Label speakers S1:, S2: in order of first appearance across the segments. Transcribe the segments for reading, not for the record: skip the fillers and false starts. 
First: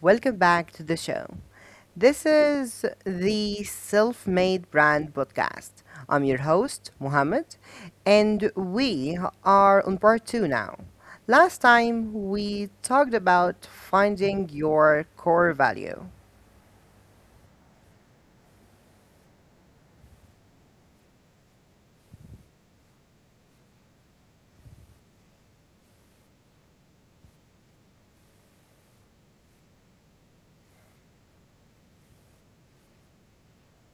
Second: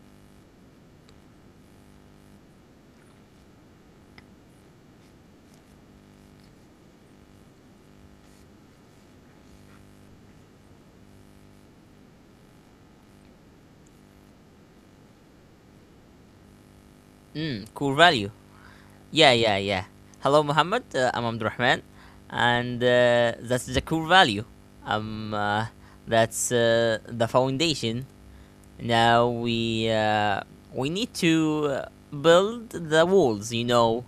S1: Welcome back to the show. This is the Self Made Brand Podcast. I'm your host, Mohammed, and we are on part two now. Last time we talked about finding your core value.
S2: Mm, core value. Yeah, yeah, yeah. Hello, Muhammad. I'm Abdurrahman, and that's the cool value. Um, uh, that's the foundation. Now we need to build the walls. You know,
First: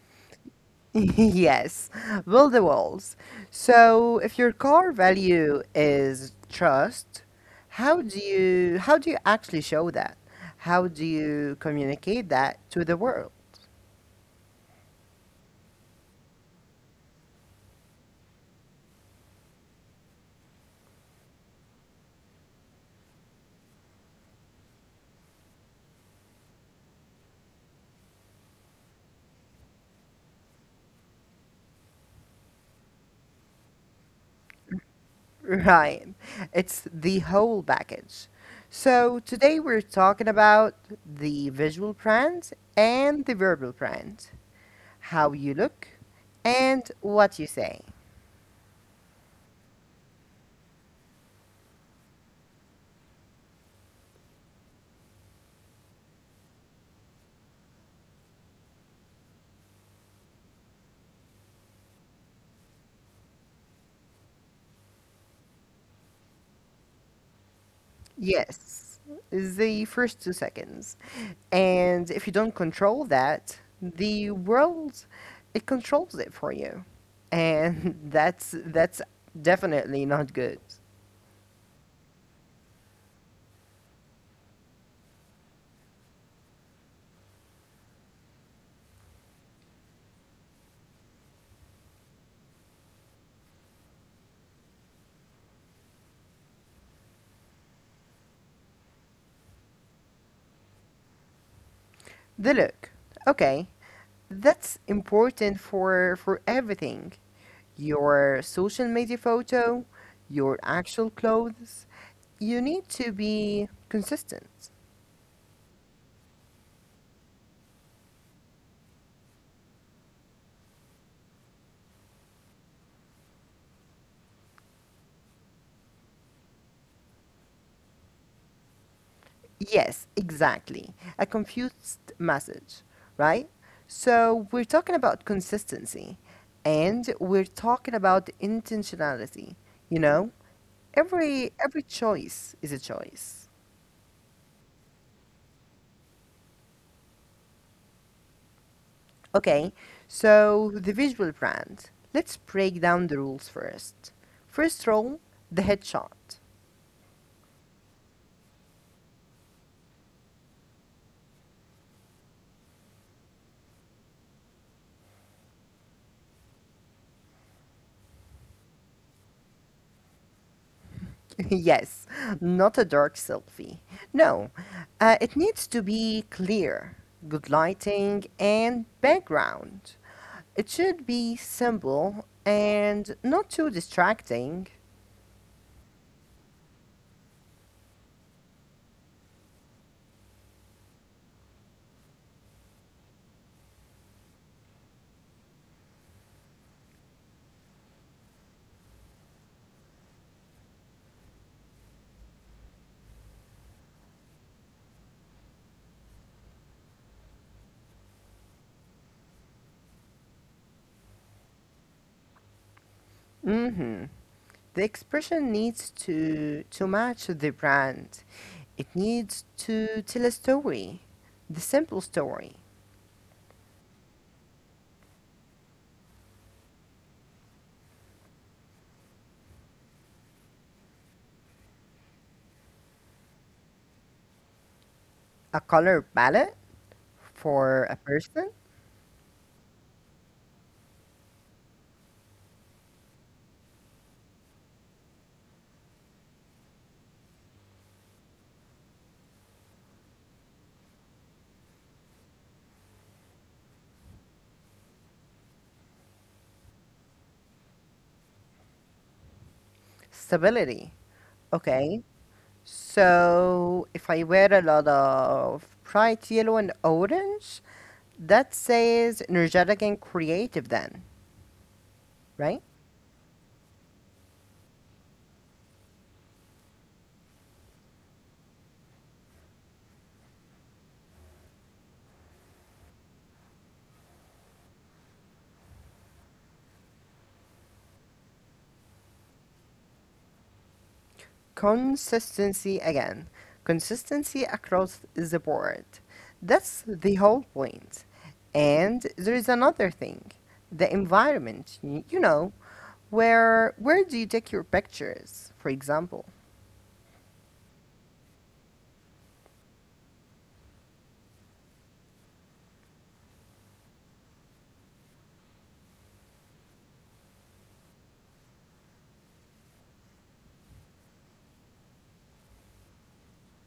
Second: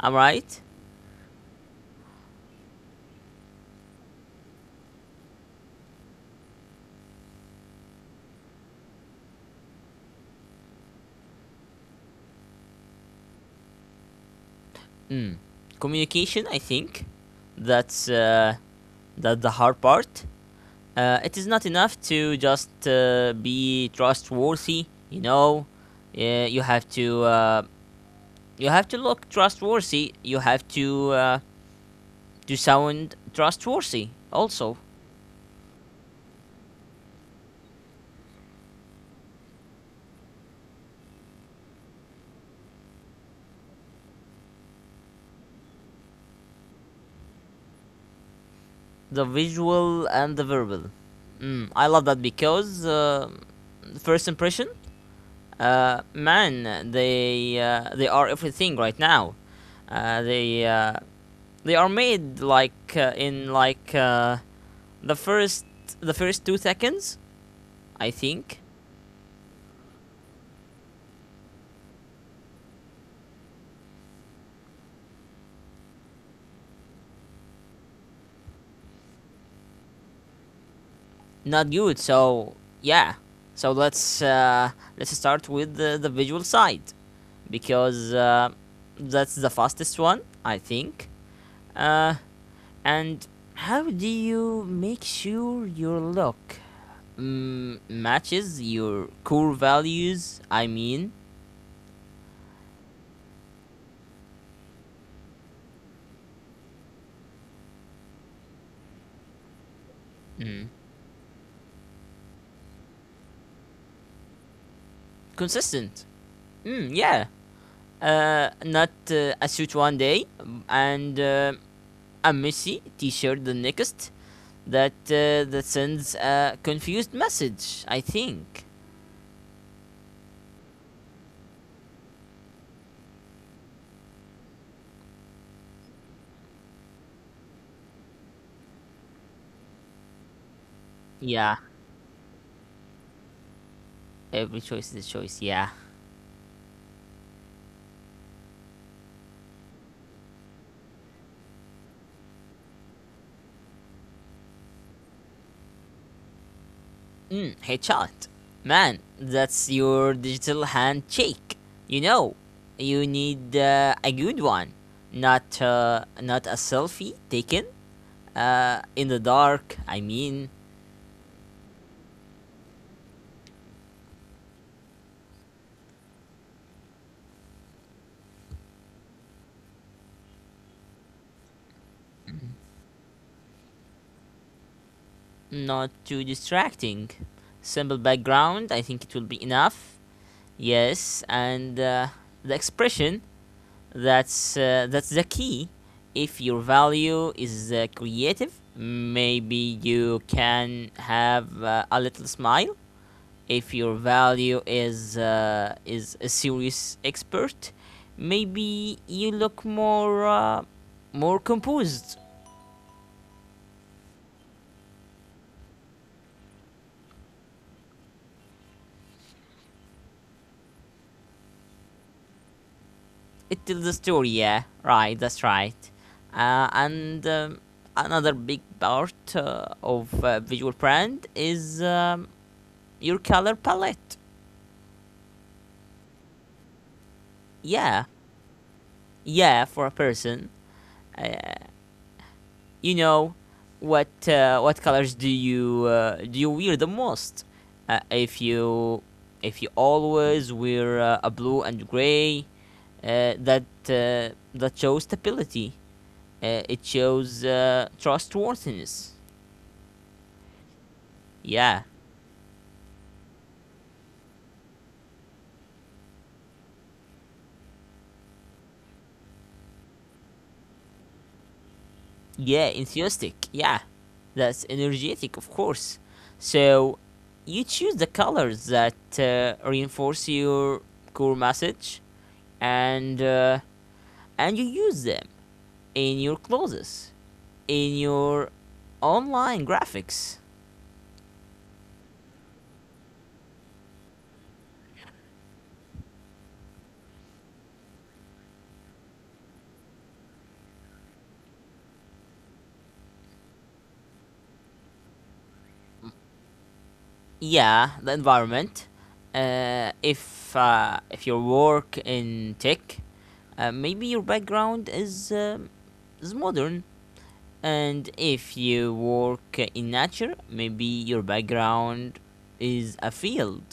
S2: am I right?
S1: Yes, build the walls. So if your core value is trust, how do you actually show that? How do you communicate that to the world?
S2: Mm. Communication. I think that's uh, that's the hard part. It is not enough to just be trustworthy. You have to. You have to look trustworthy. You have to to sound trustworthy. Also,
S1: Right. It's the whole package. So today we're talking about the visual brand and the verbal brand, how you look and what you say.
S2: the visual and the verbal. I love that because first impression, man, they are everything right now. Uh, they uh, they are made like in like the first 2 seconds, I think.
S1: Yes, the first 2 seconds. And if you don't control that, the world it controls it for you. And that's definitely not good.
S2: Not good. So yeah, so let's start with the visual side because that's the fastest one, I think. Uh, and how do you make sure your look matches your core values? I mean,
S1: The look. Okay. That's important for everything. Your social media photo, your
S2: mm,
S1: actual clothes. You need to be consistent.
S2: consistent. Mm, yeah. Not a suit one day and a messy t-shirt the next. That sends a confused message. I think.
S1: Yes, exactly. A confused message, right? So we're talking about consistency and we're talking about intentionality. You know, every
S2: Yeah,
S1: every choice is a choice.
S2: every choice is a choice. Yeah.
S1: Okay, so the visual brand. Let's break down the rules first. First rule, the headshot.
S2: Hey, Charlotte, man, that's your digital handshake. You know, you need a good one, not a selfie taken in the dark. I mean,
S1: Yes, not a dark selfie. No, it needs to be clear, good lighting, and background. It should be simple and not too distracting.
S2: not too distracting. Simple background. I think it will be enough. Yes, and the expression. That's the key. If your value is creative, maybe you can have a little smile. If your value is a serious expert, maybe you look more composed.
S1: Hmm The expression needs to match the brand. It needs to tell a story, the simple story,
S2: It tells the story, yeah, right. That's right. And another big part of visual brand is your color palette.
S1: a color palette for a
S2: Yeah,
S1: person,
S2: yeah, for a person, you know, what what colors do you wear the most? Uh, if you if you always wear a blue and gray. That shows stability. It shows trustworthiness.
S1: stability.
S2: Yeah,
S1: Okay, so if I wear a lot of bright yellow and orange, that says energetic and creative, then, right?
S2: yeah, enthusiastic. Yeah, that's energetic, of course. So you choose the colors that reinforce your core message, and uh, and you use them in your clothes, in your online graphics.
S1: Consistency again. Consistency across the board. That's the whole point. And there is another thing, the environment. You know, where do you take your pictures, for example?
S2: Yeah, the environment. If you work in tech, maybe your background is modern, and if you work in nature, maybe your background is a field.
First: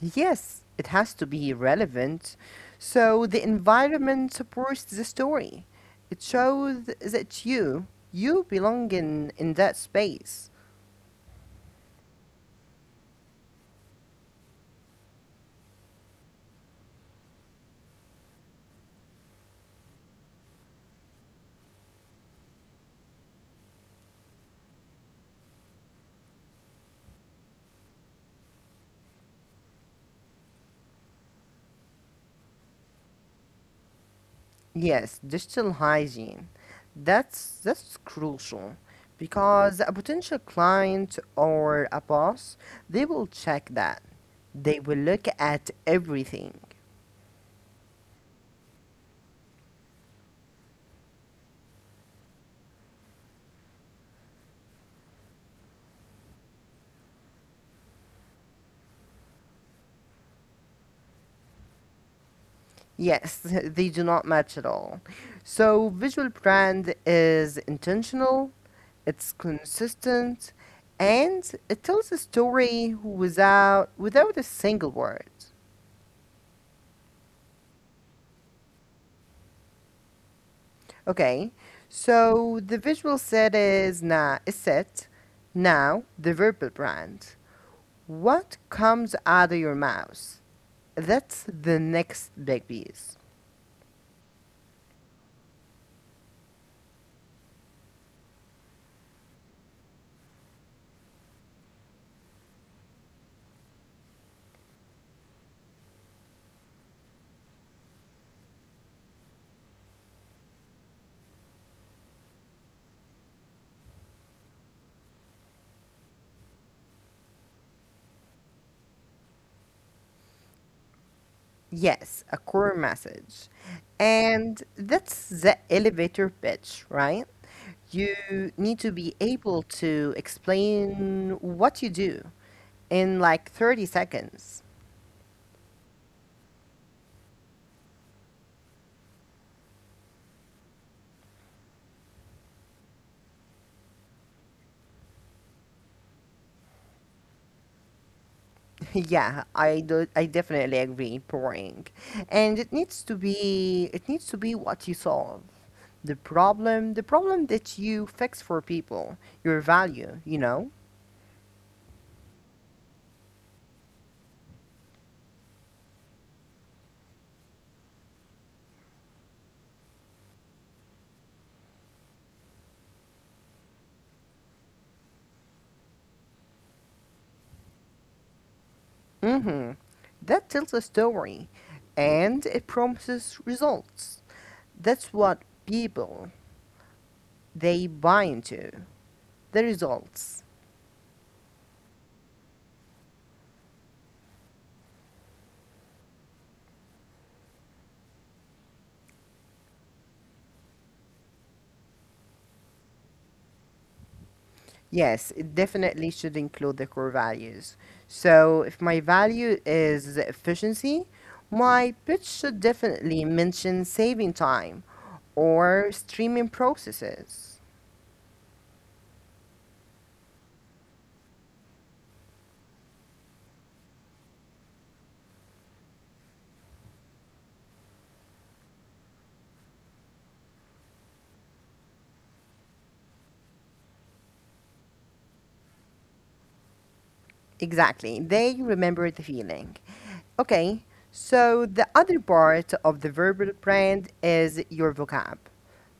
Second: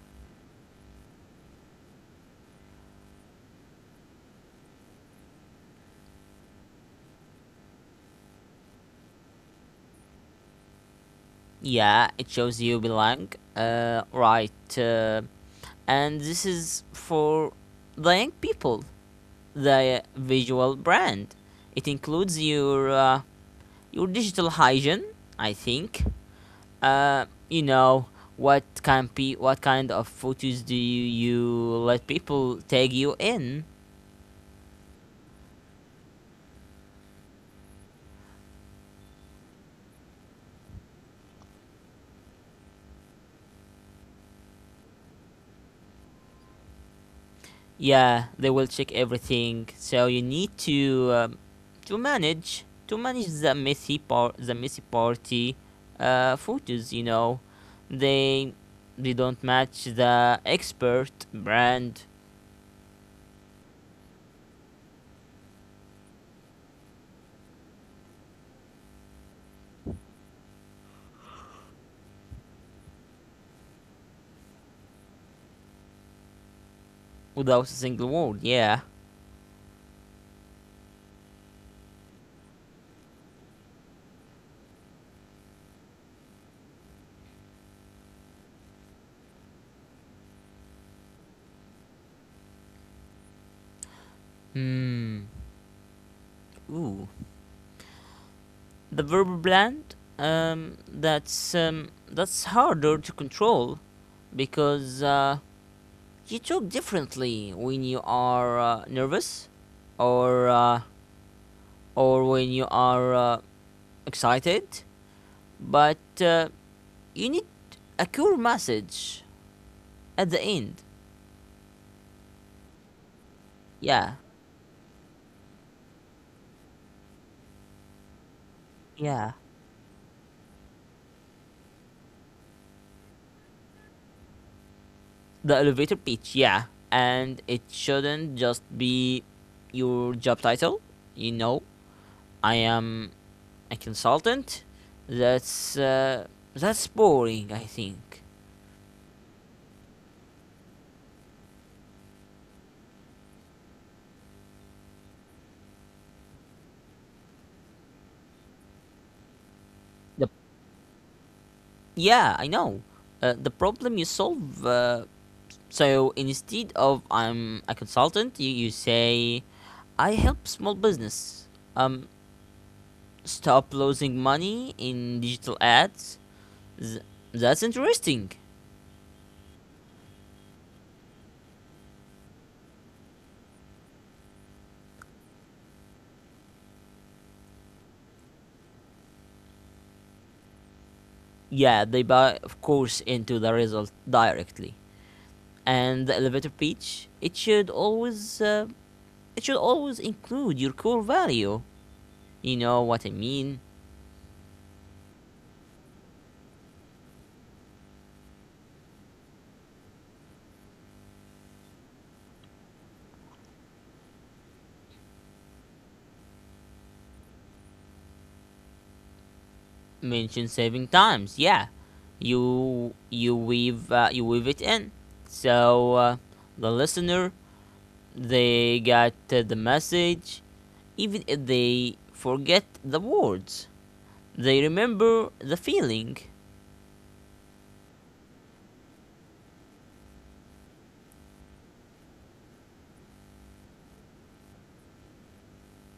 S1: Yes, it has to be relevant. So the environment supports the story. It shows that you belong in that space.
S2: Yeah, it shows you belong. Right. And this is for the young people, the visual brand. It includes your digital hygiene, I think. You know what can be what kind of photos do you let people tag you in?
S1: Yes, digital hygiene. That's crucial because a potential client or a boss, they will check that. They will look at everything.
S2: Yeah, they will check everything. So you need to manage the messy party photos. You know, they they don't match the expert brand,
S1: Yes, they do not match at all. So visual brand is intentional, it's consistent, and it tells a story without without a single word.
S2: without a single word. Yeah.
S1: Okay, so the visual set is na is set. Now the verbal brand. What comes out of your mouth? That's the next big piece.
S2: Hmm. Ooh. The verbal blend. That's harder to control, because you talk differently when you are nervous, or uh, or when you are excited. But you need a cool message at the end.
S1: Yes, a core message.
S2: Yeah.
S1: And that's the elevator pitch, right? You need to be
S2: Yeah.
S1: able to explain what you do in like 30 seconds.
S2: The elevator pitch. Yeah. And it shouldn't just be your job title. You know, I am a consultant? That's uh, that's boring. I think.
S1: Yeah, I do. I definitely agree. Boring, and it needs to be what you solve, the problem that you fix for people, your value.
S2: The
S1: You know.
S2: Yeah, I know. The problem you solve. So instead of I'm a consultant, you say, I help small business. Um, Stop losing money in digital ads. Th- that's interesting.
S1: Mm-hmm. That tells a story, and it promises results. That's what people they buy into. The results.
S2: Yeah, they buy, of course, into the result directly. And the elevator pitch, it should always include your core value. You know what I mean?
S1: Yes, it definitely should include the core values. So if my value is efficiency, my pitch should definitely mention saving time or streaming processes.
S2: Mention saving times. Yeah, you weave it in. So the listener they got the message. Even if they forget the words, they remember the feeling.
S1: Exactly, they remember the feeling. Okay, so the other part of the verbal brand is your vocab,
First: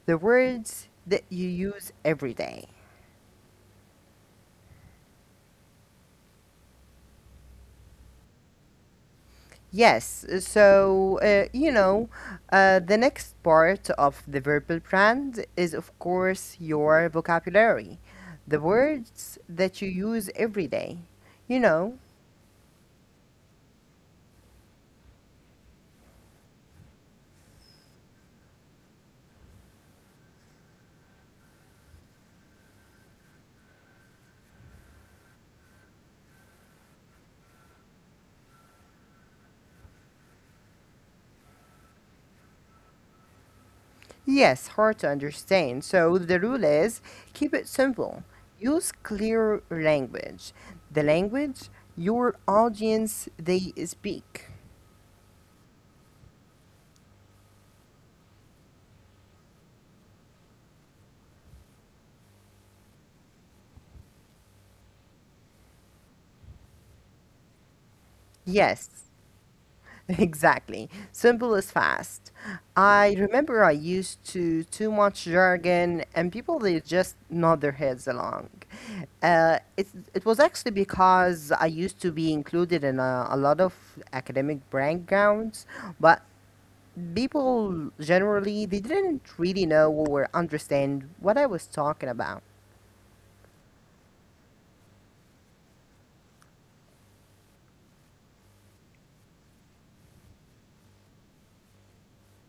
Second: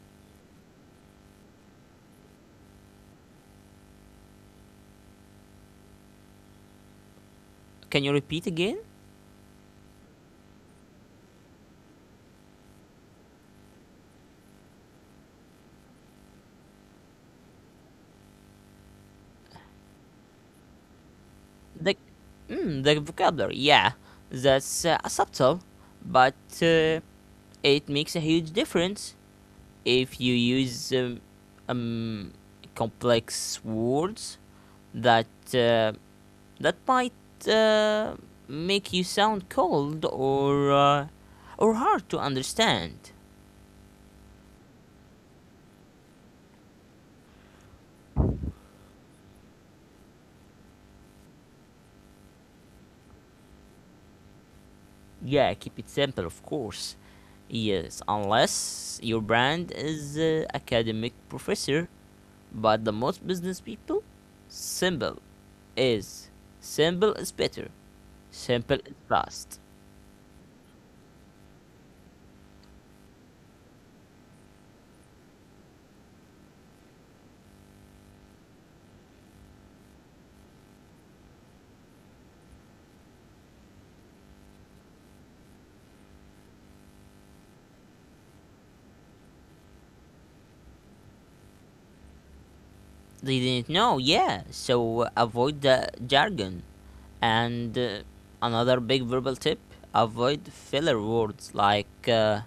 S1: the words that you use every day.
S2: Can you repeat again?
S1: Yes, so you know, the next part of the verbal brand is, of course, your vocabulary, the words that you use every day. You know,
S2: The the vocabulary. Yeah, that's subtle, but it makes a huge difference. If you use um, complex words that uh, that might make you sound cold, or hard to understand.
S1: yes, hard to understand. So the rule is keep it simple, use clear language, the language your audience they speak.
S2: Yeah, keep it simple, of course. Yes, unless your brand is academic professor, but the most business people, simple is simple is better. Simple
S1: Yes.
S2: is fast.
S1: Exactly. Simple is fast. I remember I used to too much jargon and people they just nod their heads along. Uh, it, it was actually because I used to be included in a lot of academic backgrounds, but people generally they didn't really know or understand what I was talking about.
S2: They didn't know, yeah. So avoid the jargon. And another big verbal tip, avoid filler words like,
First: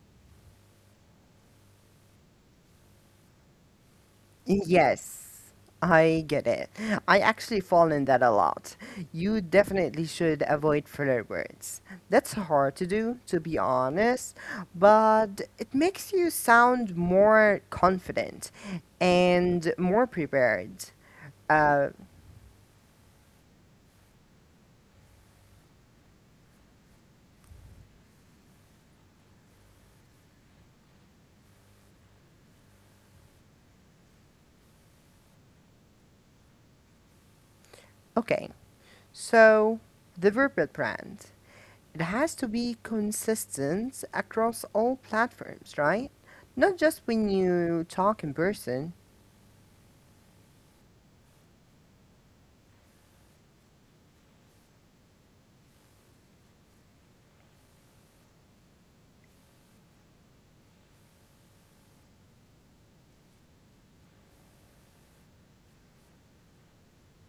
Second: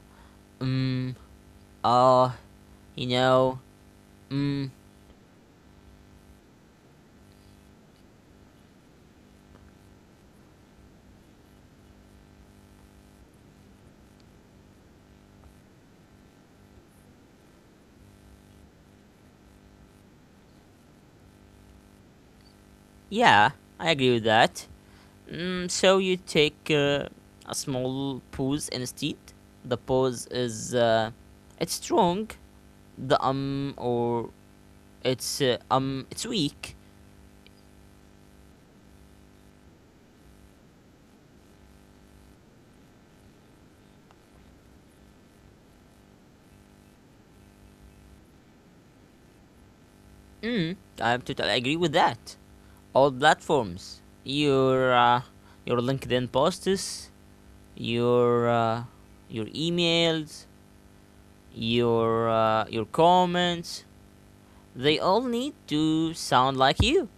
S2: mm, uh, you know, mm,
S1: Yes, I get it. I actually fall in that a lot. You definitely should avoid filler words. That's hard to do, to be honest, but it makes you sound more confident and more prepared. Uh,
S2: yeah, I agree with that. So you take a small pause instead. The pause it's strong. The or it's weak.
S1: okay, so the verbal brand. It has to be consistent across all platforms, right? Not just when you talk in person.
S2: Mm, I totally agree with that. All platforms. Your LinkedIn posts, your uh, your emails, your comments. They all need to sound like you.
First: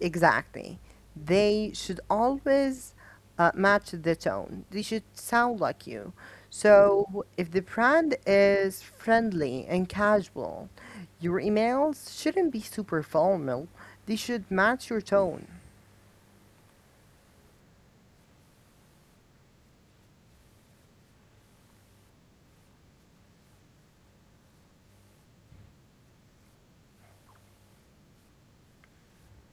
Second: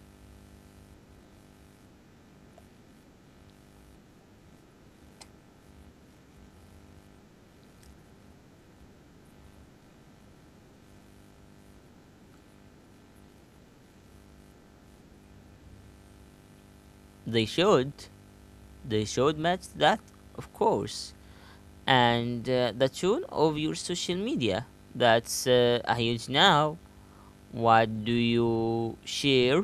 S1: Exactly. They should always match the tone. They should sound like you. So if the brand is friendly and casual, your emails shouldn't be super formal. They should match your tone.
S2: They should. They should match that, of course. And the tune of your social media. That's a huge now. What do you share?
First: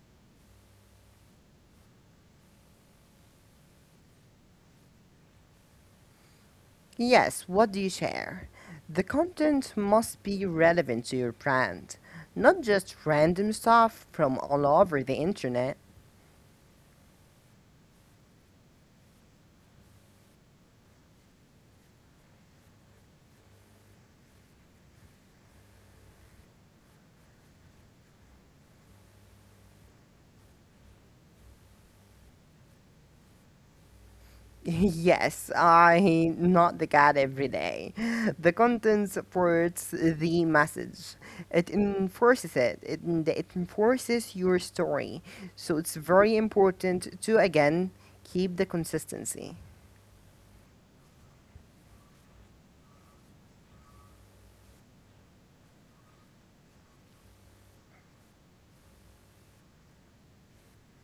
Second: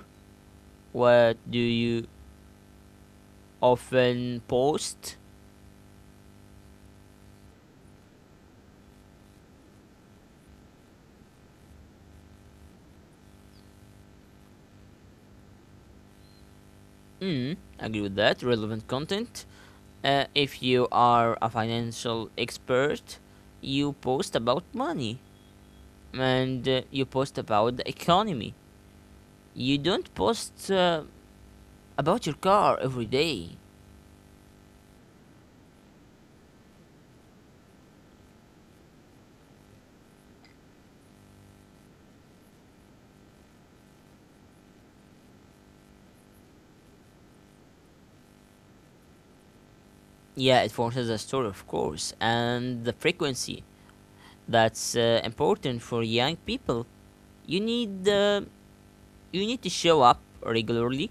S2: What do you often post?
S1: Yes, what do you share? The content must be relevant to your brand, not just random stuff from all over the internet.
S2: Agree with that. Relevant content. If you are a financial expert, you post about money, and you post about the economy. You don't post about your car every day.
S1: Yes, I not the cat every day. The content supports the message. It enforces it. It enforces your story. So it's very important to again keep the consistency.
S2: Yeah, it forces a story, of course. And the frequency, that's important for young people. You need uh, you need to show up regularly,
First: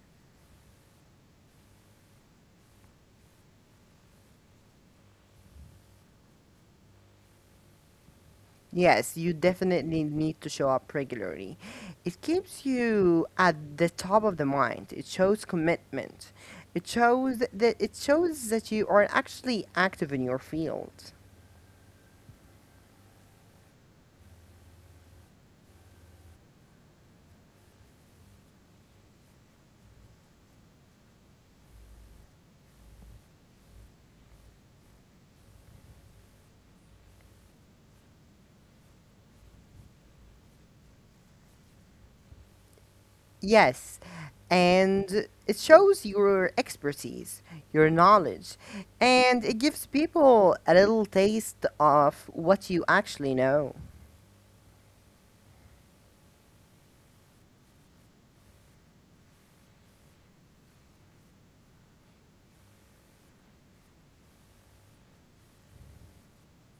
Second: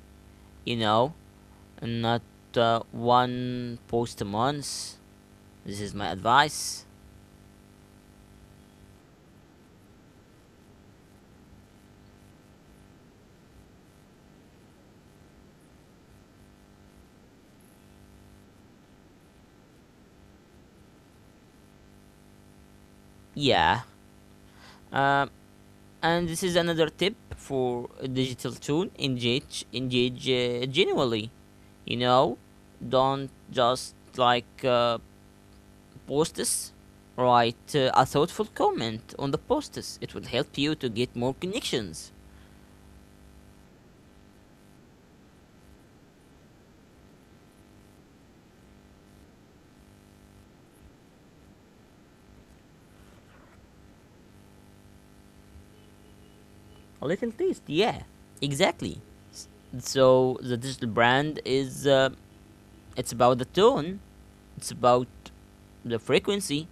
S2: you know, and not one post a month. This is my advice.
S1: Yes, you definitely need to show up regularly. It keeps you at the top of the mind. It shows commitment. It shows that you are actually active in your field.
S2: Yeah. Uh, and this is another tip for a digital tune: engage genuinely. you know don't just like, post this. Write a thoughtful comment on the posts. It will help you to get more connections.
S1: Yes, and it shows your expertise, your knowledge, and it gives people a little taste of what you actually know.
S2: A little taste, yeah, exactly. So the digital brand, is it's about the tone. It's about the frequency.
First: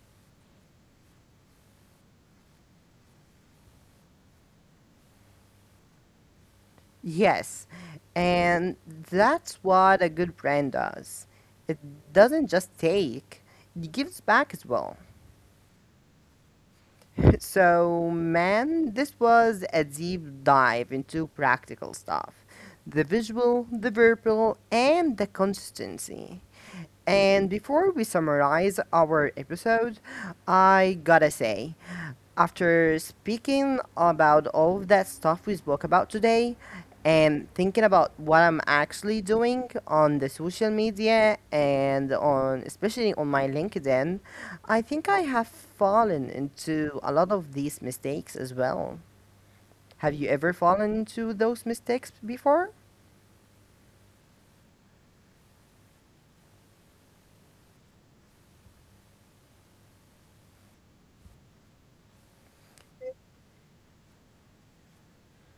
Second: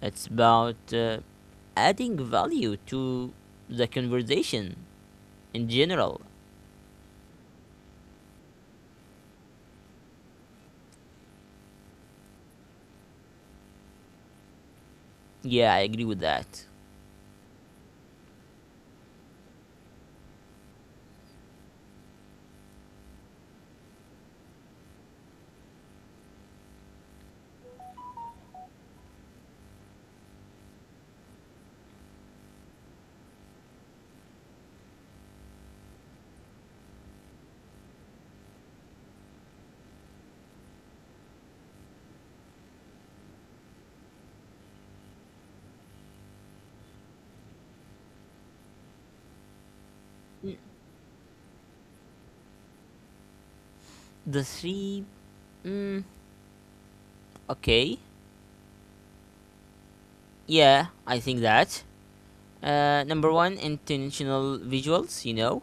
S2: It's about adding value to the conversation in general.
S1: Yes, and that's what a good brand does. It doesn't just take, it gives back as well.
S2: Yeah, I agree with that.
S1: So, man, this was a deep dive into practical stuff the visual, the verbal, and the consistency. And before we summarize our episode, I gotta say, after speaking about all of that stuff we spoke about today and thinking about what I'm actually doing on the social media and on especially on my LinkedIn, I think I have fallen into a lot of these mistakes as well. Have you
S2: Mm,
S1: ever fallen into those mistakes before?
S2: the three. Mm, okay. Yeah, I think that. Number one, intentional visuals, you know,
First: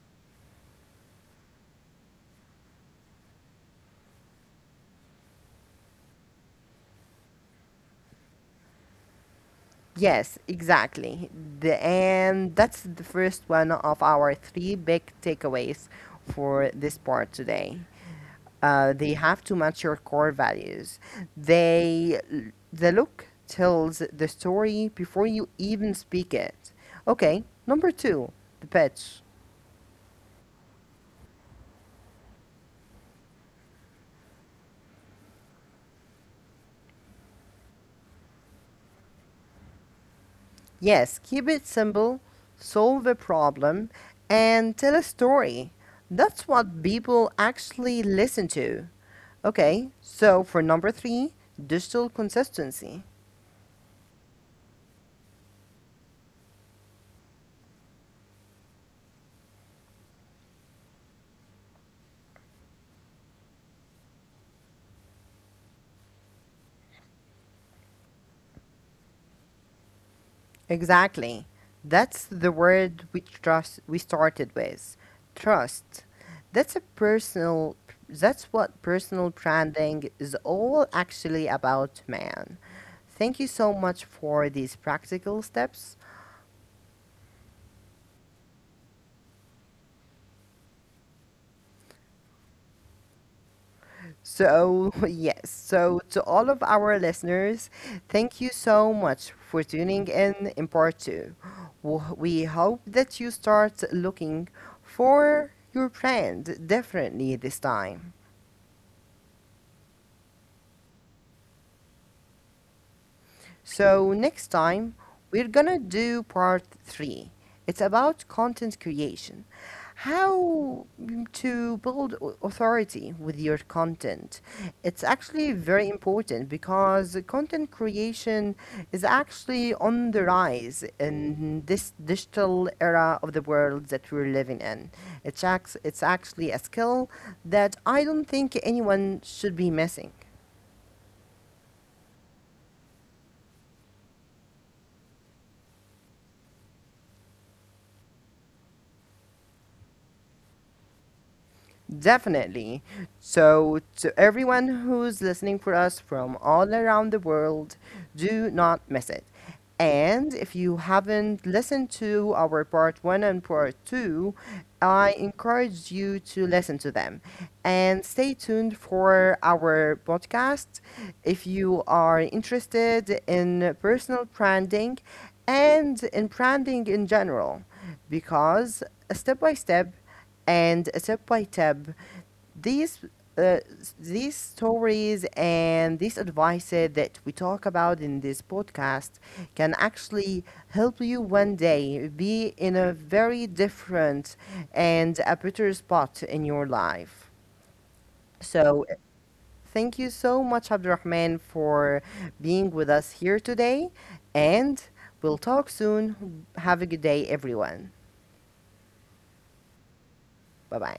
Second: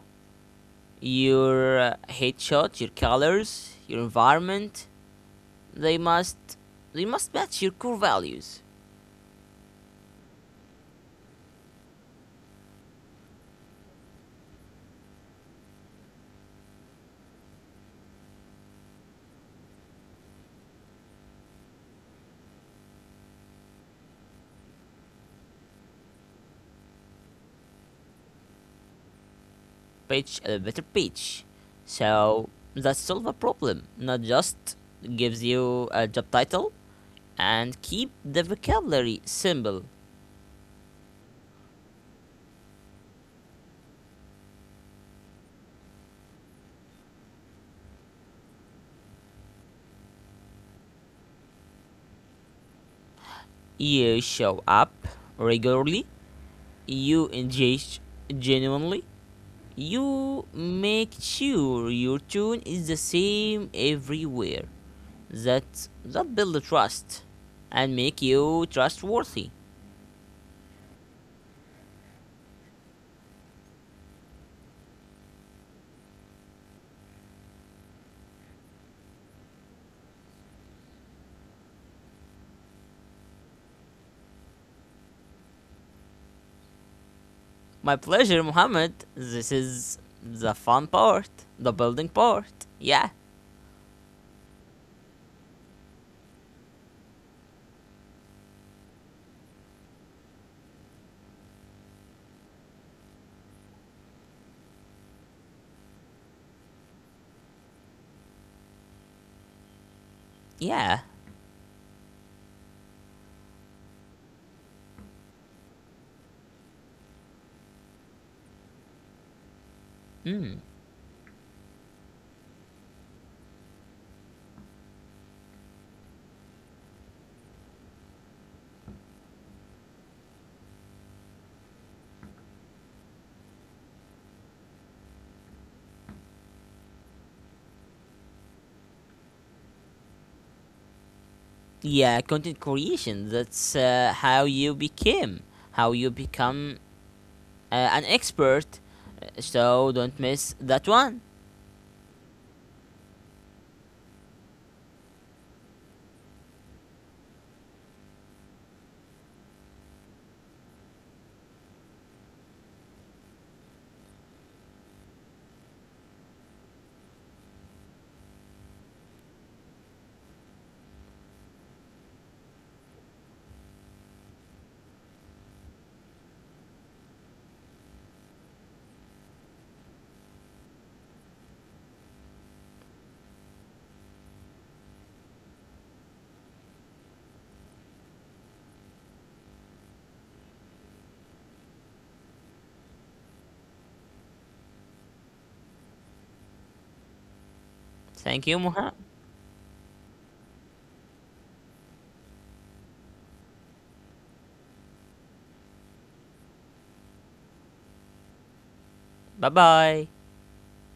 S2: your headshot, your colors, your environment. They must they must match your core values.
S1: Yes, exactly. And that's the first one of our three big takeaways for this part today. They have to match your core values. They, the look tells the story before you even speak it. Okay, number two, the pitch.
S2: Pitch a better pitch. So that solve a problem, not just gives you a job title. And keep the vocabulary simple.
S1: Yes, keep it simple, solve a problem, and tell a story. That's what people actually listen to. Okay, so for number three, digital consistency.
S2: You show up regularly, you engage genuinely, you make sure your tone is the same everywhere. That builds trust and make you trustworthy.
S1: Exactly. That's the word we trust we started with. Trust. That's a personal that's what personal branding is all actually about, man. Thank you so much for these practical steps.
S2: My pleasure, Mohammed. This is the fun part, the building part. Yeah,
S1: So, yes, so to all of our listeners, thank you so much for tuning in part two. We hope that you start looking for your brand differently this time.
S2: yeah.
S1: So next time we're gonna do part three. It's about content creation,
S2: Mm.
S1: how to build authority with your content. It's actually very important because content creation is actually on the rise in this digital era of the world that we're living in. It's actually a skill that I don't think anyone should be missing.
S2: Yeah, content creation. That's how you become an expert. So don't miss that one.
S1: Definitely. So, to everyone who's listening for us from all around the world, do not miss it. And if you haven't listened to our part one and part two, I encourage you to listen to them. And stay tuned for our podcast if you are interested in personal branding and in branding in general, because step by step, and step by step these uh, these stories and these advices that we talk about in this podcast can actually help you one day be in a very different and a better spot in your life.
S2: Thank you,
S1: So
S2: Mohammed.
S1: thank you so much, Abdurrahman, for being with us here today, and we'll talk soon. Have a good day, everyone.
S2: 拜拜。
S1: Bye bye.